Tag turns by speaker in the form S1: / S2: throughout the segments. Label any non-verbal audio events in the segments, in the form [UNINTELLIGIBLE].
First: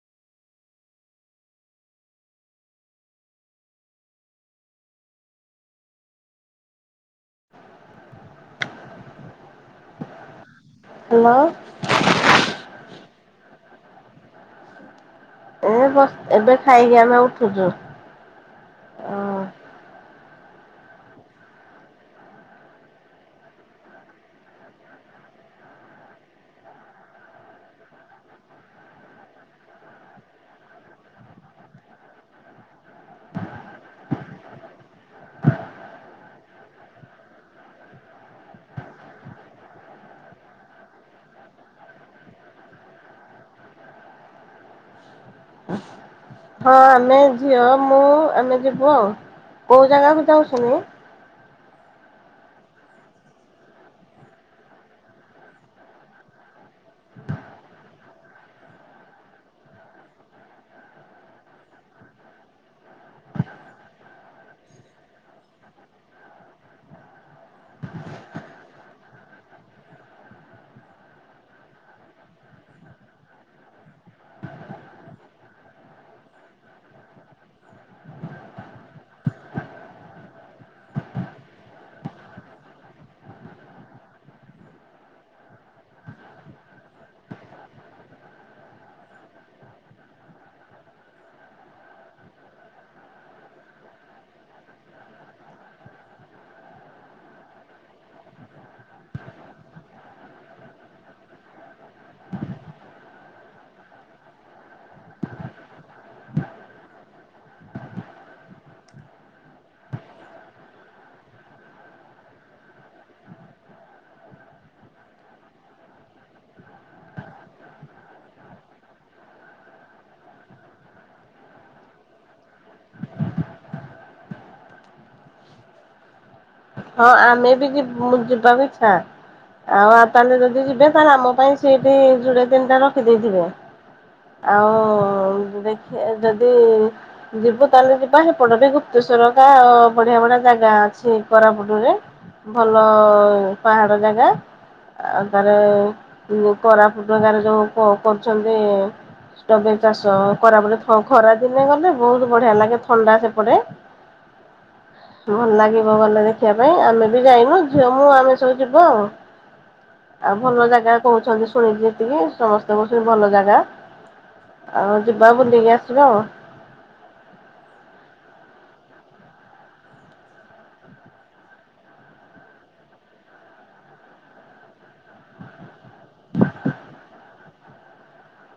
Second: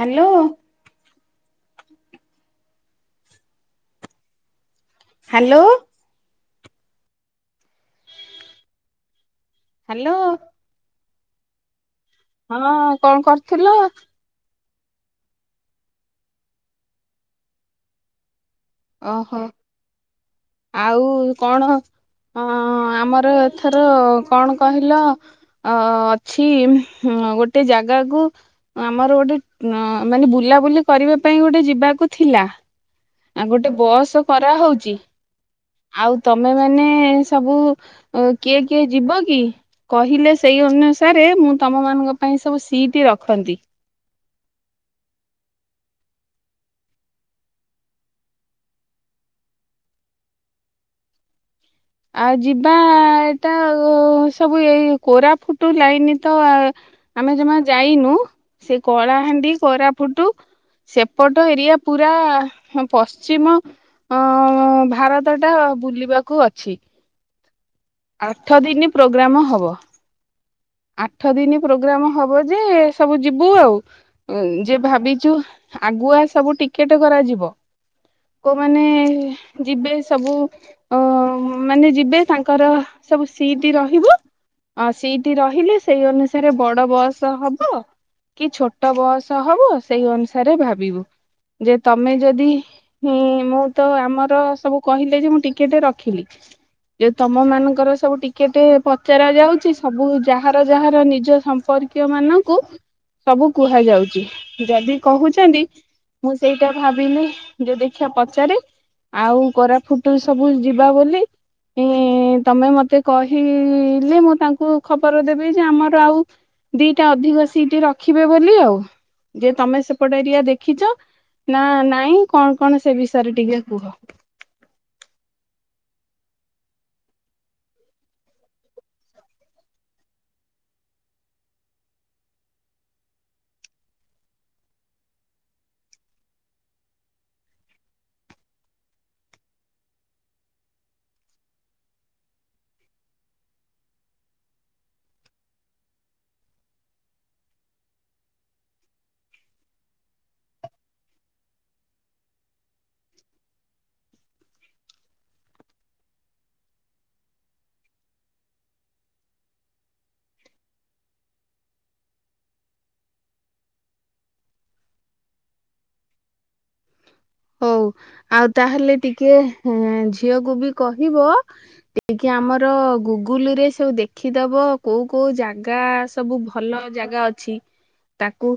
S1: Hello hello
S2: [UNINTELLIGIBLE]
S1: hello.
S2: Hello.
S1: ହଁ କଣ କରଥିଲ।
S2: ଏ ବସ ଏବେ ଖାଇକି ଆମେ ଉଠୁଛୁ।
S1: ଓହୋ। ଆଉ କଣ ଅ ଆମର ଏଥର କଣ କହିଲ ଅ ଅଛି ଗୋଟେ ଜାଗାକୁ ଆମର ଗୋଟେ ମାନେ ବୁଲାବୁଲି କରିବା ପାଇଁ ଗୋଟେ ଯିବାକୁ ଥିଲା। ଆ ଗୋଟେ ବସ୍ କରାହଉଛି ଆଉ ତମେ ମାନେ ସବୁ କିଏ କିଏ ଯିବ କି କହିଲେ ସେଇ ଅନୁସାରେ ମୁଁ ତମ ମାନଙ୍କ ପାଇଁ ସବୁ ସିଟ ରଖନ୍ତି।
S2: ହଁ ଆମେ ଝିଅ ମୁଁ ଆମେ ଯିବୁ ଆଉ କୋଉ ଜାଗାକୁ ଯାଉଛୁନି।
S1: ଆଉ ଯିବା ଏଟା ସବୁ ଏଇ କୋରାଫୁଟୁ ଲାଇନ ତ ଆମେ ଜମା ଯାଇନୁ ସେ କଳାହାଣ୍ଡି କୋରାପୁଟୁ ସେପଟ ଏରିଆ ପୁରା ପଶ୍ଚିମ ଭାରତ ଟା ବୁଲିବାକୁ ଅଛି। ଆଠ ଦିନ ପ୍ରୋଗ୍ରାମ ହବ। ଆଠ ଦିନ ପ୍ରୋଗ୍ରାମ ହବ ଯେ ସବୁ ଯିବୁ ଆଉ ଯେ ଭାବିଛୁ ଆଗୁଆ ସବୁ ଟିକେଟ କରାଯିବ କୌମାନେଯିବେ ସବୁ ମାନେ ଯିବେ ତାଙ୍କର ସବୁ ସିଟ ରହିବ ସି। ରହିଲେ ସେଇ ଅନୁସାରେ ବଡ ବସ୍ ହବ କି ଛୋଟ ବସ୍ ହବ ସେଇ ଅନୁସାରେ ଭାବିବୁ ଯେ ତମେ ଯଦି ମୁଁ ତ ଆମର ସବୁ କହିଲେ ଯେ ମୁଁ ଟିକେଟ ରଖିଲି ଯେ ତମ ମାନଙ୍କର ସବୁ ଟିକେଟ ପଚାର ଯାଉଛି। ସବୁ ଯାହାର ଯାହାର ନିଜ ସମ୍ପର୍କୀୟ ମାନଙ୍କୁ ସବୁ କୁହାଯାଉଛି ଯଦି କହୁଛନ୍ତି ମୁଁ ସେଇଟା ଭାବିଲି ଯ ଦେଖିବା ପଚାରେ ଆଉ କୋରା ଫୁଟରୁ ସବୁ ଯିବା ବୋଲି ତମେ ମତେ କହିଲେ ମୁଁ ତା। କୁ ଖବର ଦେବି ଯେ ଆମର ଆଉ ଦିଟା ଅଧିକ ସିଟ ରଖିବେ ବୋଲି ଆଉ ଯେ ତମେ ସେପଟେ ଏରିଆ ଦେଖିଛ ନା ନାଇଁ କଣ କଣ ସେ ବିଷୟରେ ଟିକେ କୁହ।
S2: ହଁ ଆମେ ବି ଯି ଯିବାକୁ ଇଚ୍ଛା ଆଉ ଆଉ ତାହେଲେ ଯଦି ଯିବେ ତାହେଲେ ଆମ ପାଇଁ ସେଇଠି ଯୋଡା ତିନିଟା ରଖିଦେଇଥିବେ ଆଉ ଦେଖ ଯଦି ଯିବୁ ତାହେଲେ ଯିବା ସେପଟ ବି ଗୁପ୍ତେଶ୍ୱର କା ବଢିଆ ବଢିଆ ଜାଗା ଅଛି। କୋରାପୁଟରେ ଭଲ ପାହାଡ଼ ଜାଗା ଆଉ ତାର କୋରାପୁଟ ଗ ଯୋଉ କରୁଛନ୍ତି ଷ୍ଟବେର ଚାଷ କୋରାପୁଟ ଖରା ଦିନେ ଗଲେ ବହୁତ ବଢିଆ ଲାଗେ ଥଣ୍ଡା ସେପଟେ ଭଲ ଲାଗେ। ଗଲେ ଦେଖିବା ପାଇଁ ଆମେ ବି ଯାଇନୁ ଝିଅ ମୁ ଆମେ ସବୁ ଯିବା ଆଉ ଆଉ ଭଲ ଜାଗା କହୁଛନ୍ତି ଶୁଣିକି ଯେତିକି ସମସ୍ତେ କହୁଛନ୍ତି ଭଲ ଜାଗା ଆଉ ଯିବା ବୁଲିକି ଆସିବା ଆଉ।
S1: ହଉ ଆଉ ତାହେଲେ ଟିକେ ଝିଅକୁ ବି କହିବ ଟିକେ ଆମର ଗୁଗୁଲ ରେ ସବୁ ଦେଖିଦବ କୋଉ କୋଉ ଜାଗା ସବୁ ଭଲ ଜାଗା ଅଛି ତାକୁ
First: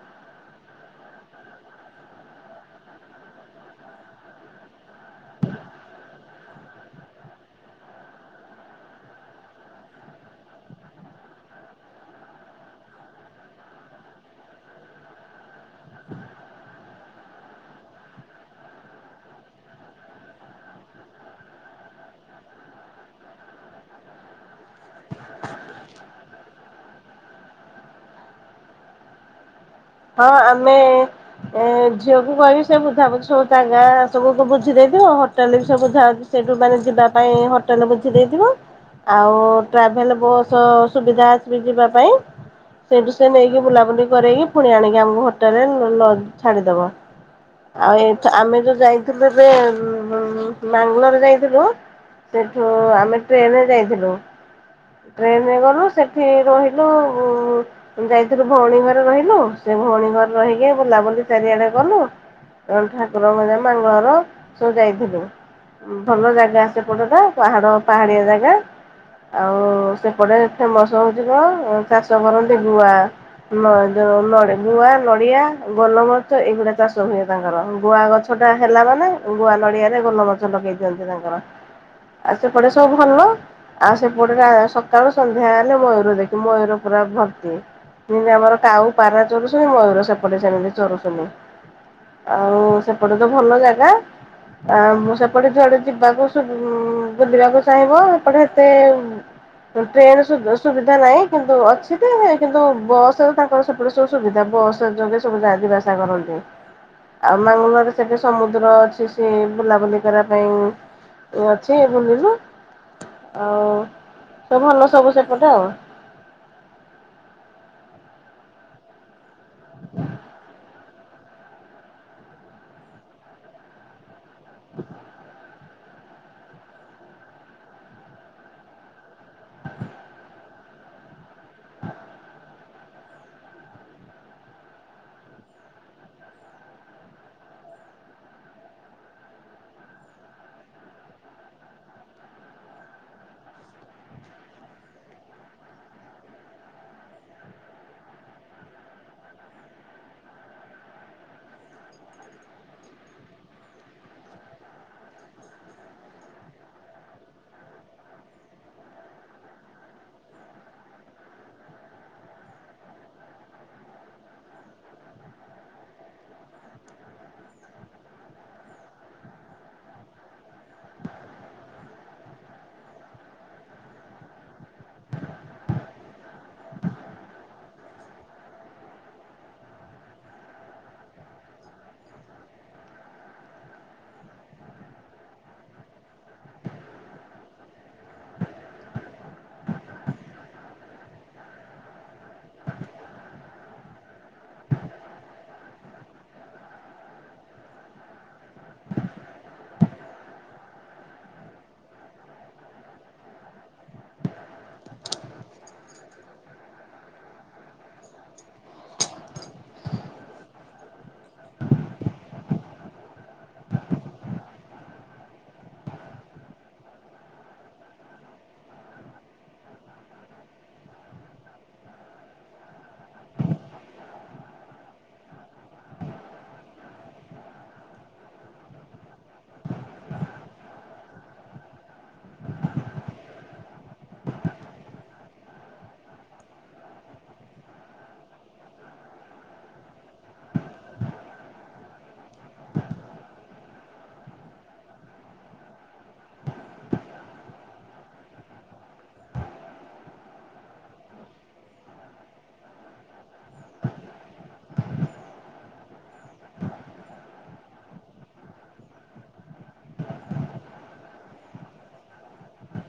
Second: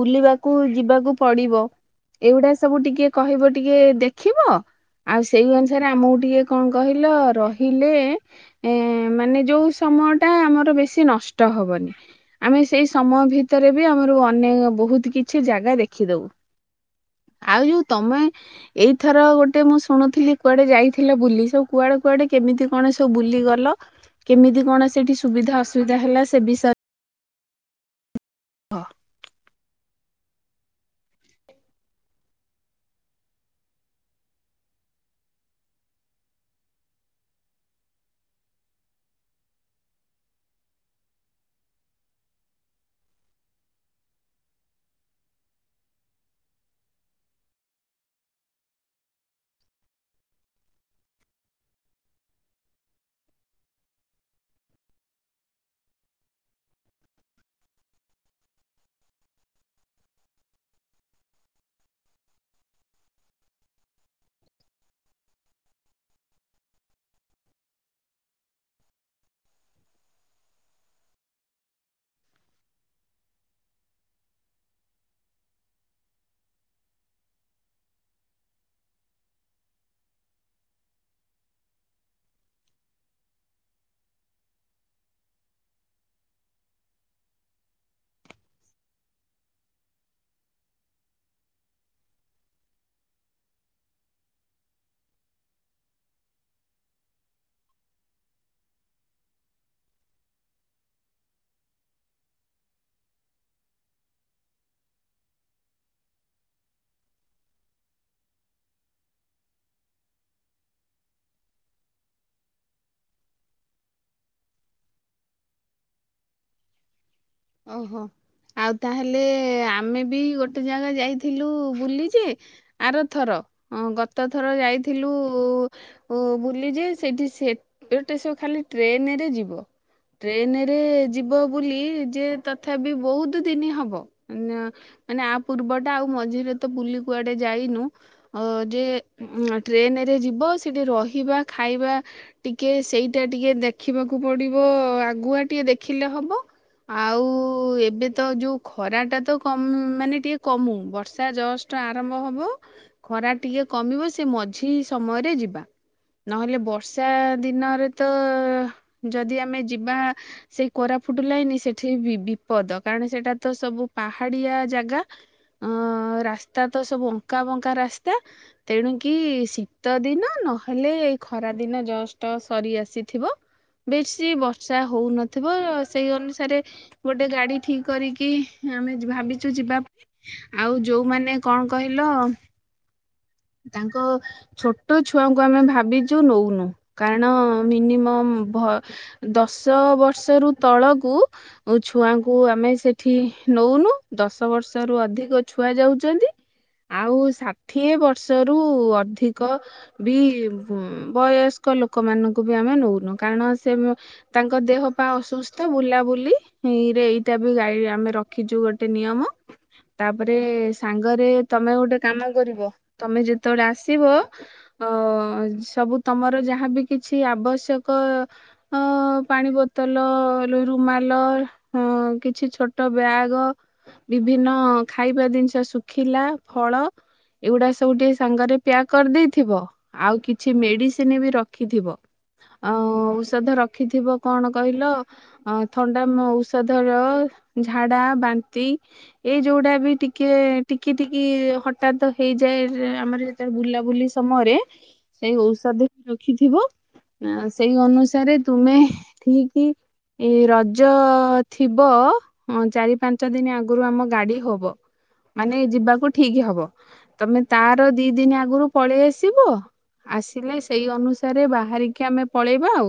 S1: ବୁଲିବାକୁ ଯିବାକୁ। ପଡିବ ଏଗୁଡା ସବୁ ଟିକେ କହିବ ଟିକେ ଦେଖିବ ଆଉ ସେଇ ଅନୁସାରେ ଆମକୁ ଟିକେ କଣ କହିଲ ରହିଲେ ଏ ମାନେ ଯୋଉ ସମୟ ଟା ଆମର ବେଶୀ ନଷ୍ଟ ହବନି ଆମେ ସେଇ ସମୟ ଭିତରେ ବି ଆମର ଅନେକ ବହୁତ କିଛି ଜାଗା ଦେଖ। ଦେଖିଦବୁ ଆଉ ଯୋଉ ତମେ ଏଇଥର ଗୋଟେ ମୁଁ ଶୁଣୁଥିଲି କୁଆଡେ ଯାଇଥିଲା ବୁଲି ସବୁ କୁଆଡେ କୁଆଡେ କେମିତି କଣ ସବୁ ବୁଲି ଗଲ କେମିତି କଣ ସେଠି ସୁବିଧା ଅସୁବିଧା ହେଲା ସେ ବିଷୟରେ। ହ।
S2: ହଁ ଆମେ ଝିଅକୁ କହିବି ସେ ବୁଝାାବୁଛି ସବୁ ଜାଗା ସବୁ ବୁଝି ଦେଇଥିବ ହୋଟେଲ ବି ସବୁ ବୁଝଛି ସେଇଠୁ ମାନେ ଯିବା ପାଇଁ ହୋଟେଲ ବୁଝି ଦେଇଥିବ ଆଉ ଟ୍ରାଭେଲ ବସ୍ ସୁବିଧା ଆସିବ ଯିବା ପାଇଁ ସେଇଠୁ ସେ ନେଇକି ବୁଲାବୁଲି କରକି। ପୁଣି ଆଣିକି ଆମକୁ ହୋଟେଲରେ ଛାଡ଼ିଦେବ ଆଉ ଏ ଆମେ ଯେଉଁ ଯାଇଥିଲୁ ଏବେ ମାଙ୍ଗଲୋର ଯାଇଥିଲୁ ସେଠୁ ଆମେ ଟ୍ରେନରେ ଯାଇଥିଲୁ ଟ୍ରେନରେ ଗଲୁ ସେଠି ରହିଲୁ ଯାଇଥିଲୁ ଭଉଣୀ ଘରେ ରହିଲୁ। ସେ ଭଉଣୀ ଘର ରହିକି ବୁଲାବୁଲି ଚାରିଆଡେ କଲୁ ଠାକୁରଙ୍କ ଯା ମାଙ୍ଗଳର ସବୁ ଯାଇଥିଲୁ ଭଲ ଜାଗା ସେପଟେଟା ପାହାଡ଼ ପାହାଡିଆ ଜାଗା ଆଉ ସେପଟେ ଫେମସ ହଉଛି କଣ ଚାଷବର ଡିିବୁଆ ଗୁଆ ନଡିଆ ଗୋଲମଛ ଏଇଗୁଡା ଚାଷ ହୁଏ ତାଙ୍କର ଗୁଆ ଗଛ ଟା ହେଲା ମାନେ ଗୁଆ ନଡିଆରେ ଗୋଲମଛ ଲଗେଇ ଦିଅନ୍ତି ତାଙ୍କର ଆଉ ସେପଟେ ସବୁ ଭଲ ଆଉ ସେପଟେ ସକାଳୁ ସନ୍ଧ୍ୟା ହେଲେ ମୟୂର ଦେଖି ମୟୂର ପୁରା ଭର୍ତ୍ତିତି ଆମର କାଉ ପାରା ଚୁୀ ମୟୂର ସେପଟେ ଚାହିି ଚରୁସୁଣୀ ଆଉ ସେପଟେ ତ ଭଲ ଜାଗା ଆ ସେପଟେ ଯଆଡେ ଯିବାକୁ ବୁଲିବାକୁ ଚାହିଁବ ସେପଟେ ଏତେ ଟ୍ରେନ ସୁବିଧା ନାହିଁ କିନ୍ତୁ ଅଛି ତ କିନ୍ତୁ ବସ ତାଙ୍କର ସେପଟ ସୁ ସୁବିଧା ବସ ଯୋଗେ ସବୁ ଯଦିବାସା କରନ୍ତି ଆଉ ମାଙ୍ଗଲରେ ସେଠ ସମୁଦ୍ର ଅଛି ସ ବୁଲାବୁଲି କରିବା ପାଇଁ ଅଛି ବୁଲିଲୁ ଆଉ ସ ଭଲ ସବୁ ସେପଟେ ଆଉ।
S1: ଓହୋ ଆଉ ତାହେଲେ ଆମେ ବି ଗୋଟେ ଜାଗା ଯାଇଥିଲୁ ବୁଲିଛି ଆରଥର ତ ଥର ଯାଇଥିଲୁ। ଓ ବୁଲି ଯେ ସେଠି ସେଟ ଖାଲି ଟ୍ରେନରେ ଯିବ ଟ୍ରେନରେ ଯିବ ବୁଲି। ଯେ ତଥାପି ବହୁତ ଦିନ ହବ ମାନେ ଆ ପୂର୍ବଟା ଆଉ ମଝିରେ ତ ବୁଲି କୁଆଡେ ଯାଇନୁ ଯେ ଟ୍ରେନରେ ଯିବ ସେଠି ରହିବା ଖାଇବା ଟିକେ ସେଇଟା ଟିକେ ଦେଖିବାକୁ ପଡିବ ଆଗୁଆ ଟିକେ ଦେଖିଲେ ହବ। ଆଉ ଏବେ ତ ଯୋଉ ଖରାଟା ତ ମାନେ ଟିକେ କମୁ ବର୍ଷା ଜଷ୍ଟ ଆରମ୍ଭ ହବ ଖରା ଟିକେ କମିବ ସେ ମଝି ସମୟରେ ଯିବା ନହେଲେ ବର୍ଷା ଦିନରେ ତ ଯଦି ଆମେ ଯିବା ସେଇ କରା ଫୁଟିଲାନି ସେଠ ଏଠ ବିପଦ କାରଣ ସେଟା ତ ସବୁ ପାହାଡିଆ ଜାଗା ଅ ରାସ୍ତା ତ ସବୁ ଅଙ୍କା ବଙ୍କା ରାସ୍ତା ତେଣୁକି ଶୀତ ଦିନ ନହେଲେ ଏଇ ଖରା ଦିନ ଜଷ୍ଟ ସରି ଆସିଥିବ ବେଶୀ ବର୍ଷା ହଉନଥିବ ସେଇ ଅନୁସାରେ ଗୋଟେ ଗାଡି ଠିକ କରିକି ଆମେ ଭାବିଛୁ ଯିବା ପାଇଁ ଆଉ ଯୋଉମାନେ କଣ କହିଲ। ତାଙ୍କ ଛୋଟ ଛୁଆଙ୍କୁ ଆମେ ଭାବିଛୁ ନଉନୁ କାରଣ ମିନିମମ ଦଶ ବର୍ଷରୁ ତଳକୁ ଛୁଆଙ୍କୁ ଆମେ ସେଠି ନଉନୁ ଦଶ ବର୍ଷରୁ ଅଧିକ ଛୁଆ ଯାଉଛନ୍ତି ଆଉ ଷାଠିଏ ବର୍ଷ ବର୍ଷ ର ଅଧିକ ବି ବୟସ୍କ ଲୋକମାନାନଙ୍କୁ ବି ଆମେ ନଉନୁ କାରଣ ସେ ତାଙ୍କ ଦେହ ପା ଅସୁସ୍ଥ ବୁଲାବୁଲିରେ ଏଇଟା ବି ଗାଈ ଆମେ ରଖିଛୁ ଗୋଟେ ନିୟମ ତାପରେ ସାଙ୍ଗରେ ତମେ ଗୋଟେ କାମ କରିବ। ତମେ ଯେତେବେଳେ ଆସିବ ଅ ସବୁ ତମର ଯାହାବ କିଛି ଆବଶ୍ୟକ ପାଣି ବୋତଲ ରୁମାଲ କିଛି ଛୋଟ ବ୍ୟାଗ ବିଭିନ୍ନ ଖାଇବା ଜିନିଷ ଶୁଖିଲା ଫଳ ଏଗୁଡ଼ା ସବୁ ଟିକେ ସାଙ୍ଗରେ ପ୍ୟାକ୍ କରିଦେଇଥିବ ଆଉ କିଛି ମେଡିସିନ ବି ରଖିଥିବ ଆ ଔଷଧ ରଖିଥିବ କଣ କହିଲ ଥଣ୍ଡା ଔଷଧର ଝାଡା ବାନ୍ତି ଏଇ ଯୋଉଟା ବି ଟିକେ ଟିକେ ଟିକେ ହଠାାତ ହେଇଯ। ସେ ଆମର ଯେତେବେଳେ ବୁଲାବୁଲି ସମୟରେ ସେଇ ଔଷଧ ରଖିଥିବ ସେଇ ଅନୁସାରେ ତୁମେ ଠିକ ରଜ ଥିବ ଚାରି ପାଞ୍ଚ ଦିନ ଆଗରୁ ଆମ ଗାଡି ହବ ମାନେ ଯିବାକୁ ଠିକ ହବ। ତମେ ତାର ଦି ଦିନ ଆଗରୁ ପଳେଇ ଆସିବ ଆସିଲେ ସେଇ ଅନୁସାରେ ବାହାରିକି ଆମେ ପଳେଇବା ଆଉ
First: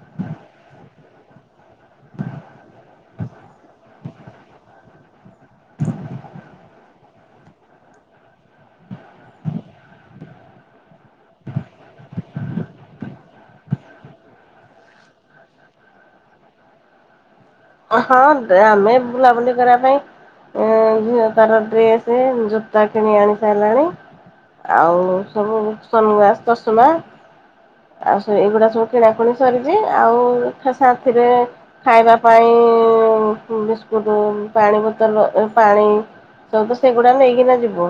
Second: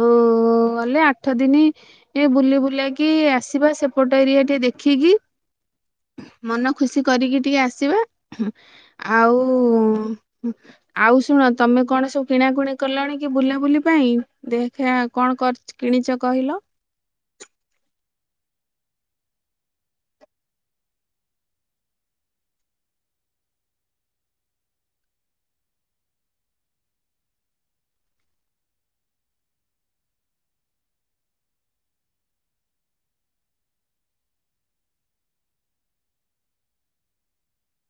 S1: ଓ ଗଲେ ଆଠ ଦିନ ବୁଲି ବୁଲାକି ଆସିବା ସେପଟ ଏଆ ଟିକେ ଦେଖିକି ମନ ଖୁସି କରିକି ଟିକେ ଆସିବା। ଆଉ ଆଉ ଶୁଣ ତମେ କଣ ସବୁ କିଣାକୁଣି କଲଣି କି ବୁଲାବୁଲି ପାଇଁ ଦେଖ କଣ କିଣିଛ କହିଲ।
S2: ହଁ ଆମେ ବୁଲାବୁଲି କରିବା ପାଇଁ ତାର ଡ୍ରେସ୍ ଜୋତା କିଣି ଆଣି ସାରିଲାଣି ଆଉ ସବୁ ସନଗାସ ଚଷମା ଆଉବ ଏଗୁଡ଼ା ସବୁ କିଣାକଣି ସରିଛି ଆଉ ସାଥିରେ ଖାଇବା। ପାଇଁ ବିସ୍କୁଟ ପାଣି ବୋତଲ ପାଣି ସବୁ ତ ସେଗୁଡ଼ା ନେଇକିନା ଯିବୁ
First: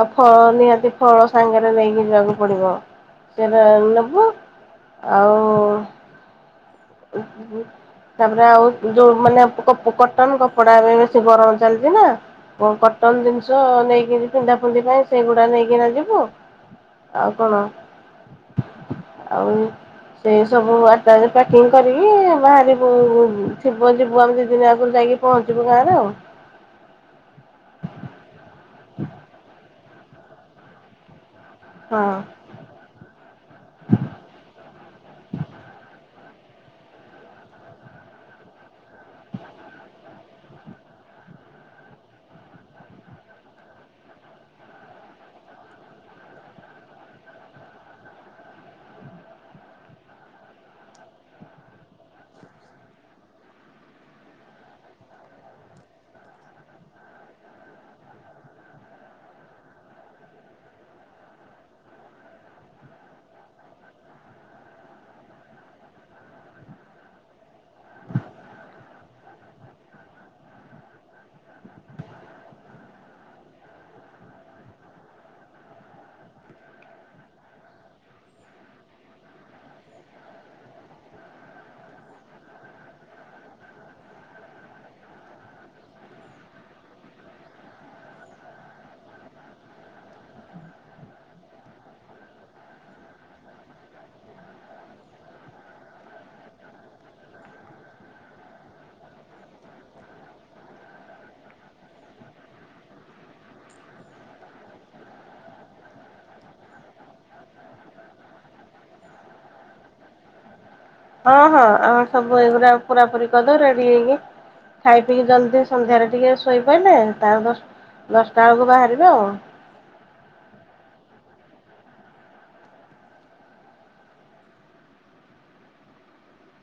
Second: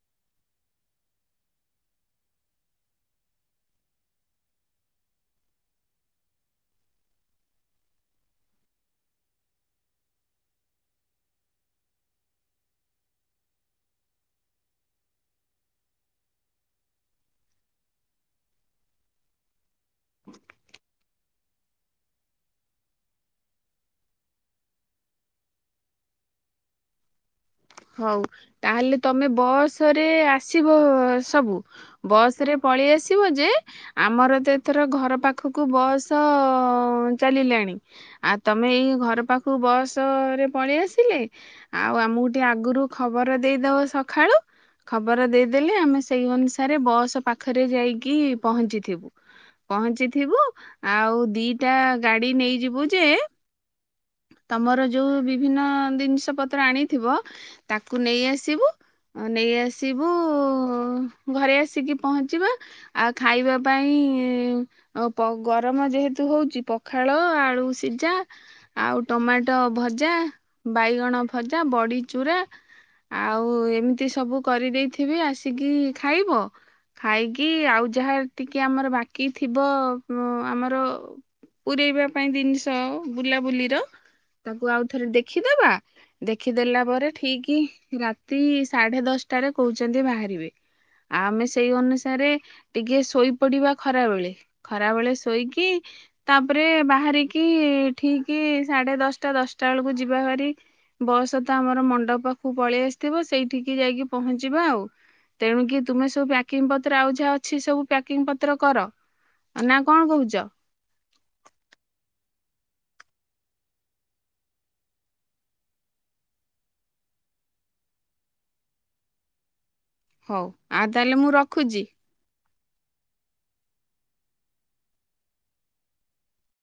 S2: ଆଉ ଫ ନିହାତି ଫଳ ସାଙ୍ଗରେ ନେଇକି ଯିବାକୁ ପଡ଼ିବ ସେଟା ନେବୁ ଆଉ। ତାପରେ ଆଉ ଯୋଉ ମାନେ କଟନ କପଡା ଏ ବେଶୀ ଗରମ ଚାଲିଛି ନା କଟନ ଜିନିଷ ନେଇକି ପିନ୍ଧା ଫୁନ୍ଧି ପାଇଁ ସେଇଗୁଡା ନେଇକିନା ଯିବୁ ଆଉ କଣ ଆଉ। ସେଇ ସବୁ ଆଟ। କରିକି ବାହାରିବୁ ଥିବ ଯିବୁ ଆମେ ଦି ଦିନ ଆଗରୁ ଯାଇକି ପହଞ୍ଚିବୁ ଗାଁରେ ଆଉ।
S1: ହଉ ତାହେଲେ ତମେ ବସ ଥରେ ଆସିବ ସବୁ
S2: ହଁ
S1: ବସ ରେ ପଳେଇ ଆସିବ ଯେ ଆମର ତ ଏଥର ଘର ପାଖକୁ ବସ ତ ଚାଲିଲାଣି ଆଉ ତମେ ଏଇ ଘର ପାଖକୁ ବସ ରେ ପଳେଇ ଆସିଲେ ଆଉ ଆମ ଆଗରୁ ଖବର ଦେଇଦବ ସକାଳୁ ଖବର ଦେଇଦେଲେ ଆମେ ସେଇ ଅନୁସାରେ ବସ ପାଖରେ ଯାଇକି ପହଞ୍ଚିଥିବୁ ପହଞ୍ଚିଥିବୁ ଆଉ ଦିଟା ଗାଡି ନେଇଯିବୁ ଯେ ତମର ଯୋଉ ବିଭିନ୍ନ ଜିନିଷ ପତ୍ର ଆଣିଥିବ ତାକୁ ନେଇଆସିବୁ ନେଇ ଆସିବୁ ଘରେ ଆସିକି ପହଞ୍ଚିବା ଆଉ ଖାଇବା ପାଇଁ ଗରମ ଯେହେତୁ ହଉଛି ପଖାଳ ଆଳୁ ସିଝା ଆଉ ଟମାଟୋ ଭଜା ବାଇଗଣ ଭଜା ବଡ଼ି ଚୁରା ଆଉ ଏମିତି ସବୁ କରିଦେଇଥିବି ଆସିକି ଖାଇବ ଖାଇକି ଆଉ ଯାହା ଟିକେ ଆମର ବାକି ଥିବ ଆମର ପୂରେଇବା ପାଇଁ ଜିନିଷ ବୁଲାବୁଲି ତାକୁ ଆଉ ଥରେ ଦେଖିଦବା ଦେଖିଦେଲା ପରେ ଠିକ ରାତି ସାଢେ ଦଶଟାରେ କହୁଛନ୍ତି ବାହାରିବେ ଆଉ ଆମେ ସେଇ ଅନୁସାରେ ଟିକେ ଶୋଇପଡିବା ଖରା ବେଳେ ଖରା ବେଳେ ଶୋଇକି ତାପରେ ବାହାରିକି ଠିକ କି ସାଢେ ଦଶଟା ଦଶଟା ବେଳକୁ ଯିବା ଭାରି ବସ ତ ଆମର ମଣ୍ଡପ ପାଖକୁ ପଳେଇ ଆସିଥିବ ସେଇଠିକି ଯାଇକି ପହଞ୍ଚିବା ଆଉ ତେଣୁ କିି ତୁମେ ସବୁ ପ୍ୟାକିଙ୍ଗ ପତ୍ର ଆଉ ଯାହା ଅଛି ସବୁ ପ୍ୟାକିଂ ପତ୍ର କର ନା କଣ କହୁଛ।
S2: ହଁ ହଁ ଆମେ ସବୁ ଏଇଗୁଡା ପୁରା ପୁ କରିଦଉ ରେଡି ହେଇକି ଖାଇ ପିଇି ଜଲ୍ଦି ସନ୍ଧ୍ୟାରେ ଟିକେ ଶୋଇପାରିଲେ ତା ଦଶଟା ବେଳକୁ ବାହାରିବେ ଆଉ
S1: ହଉ ଆଉ ତାହେଲେ ମୁଁ ରଖୁଛି।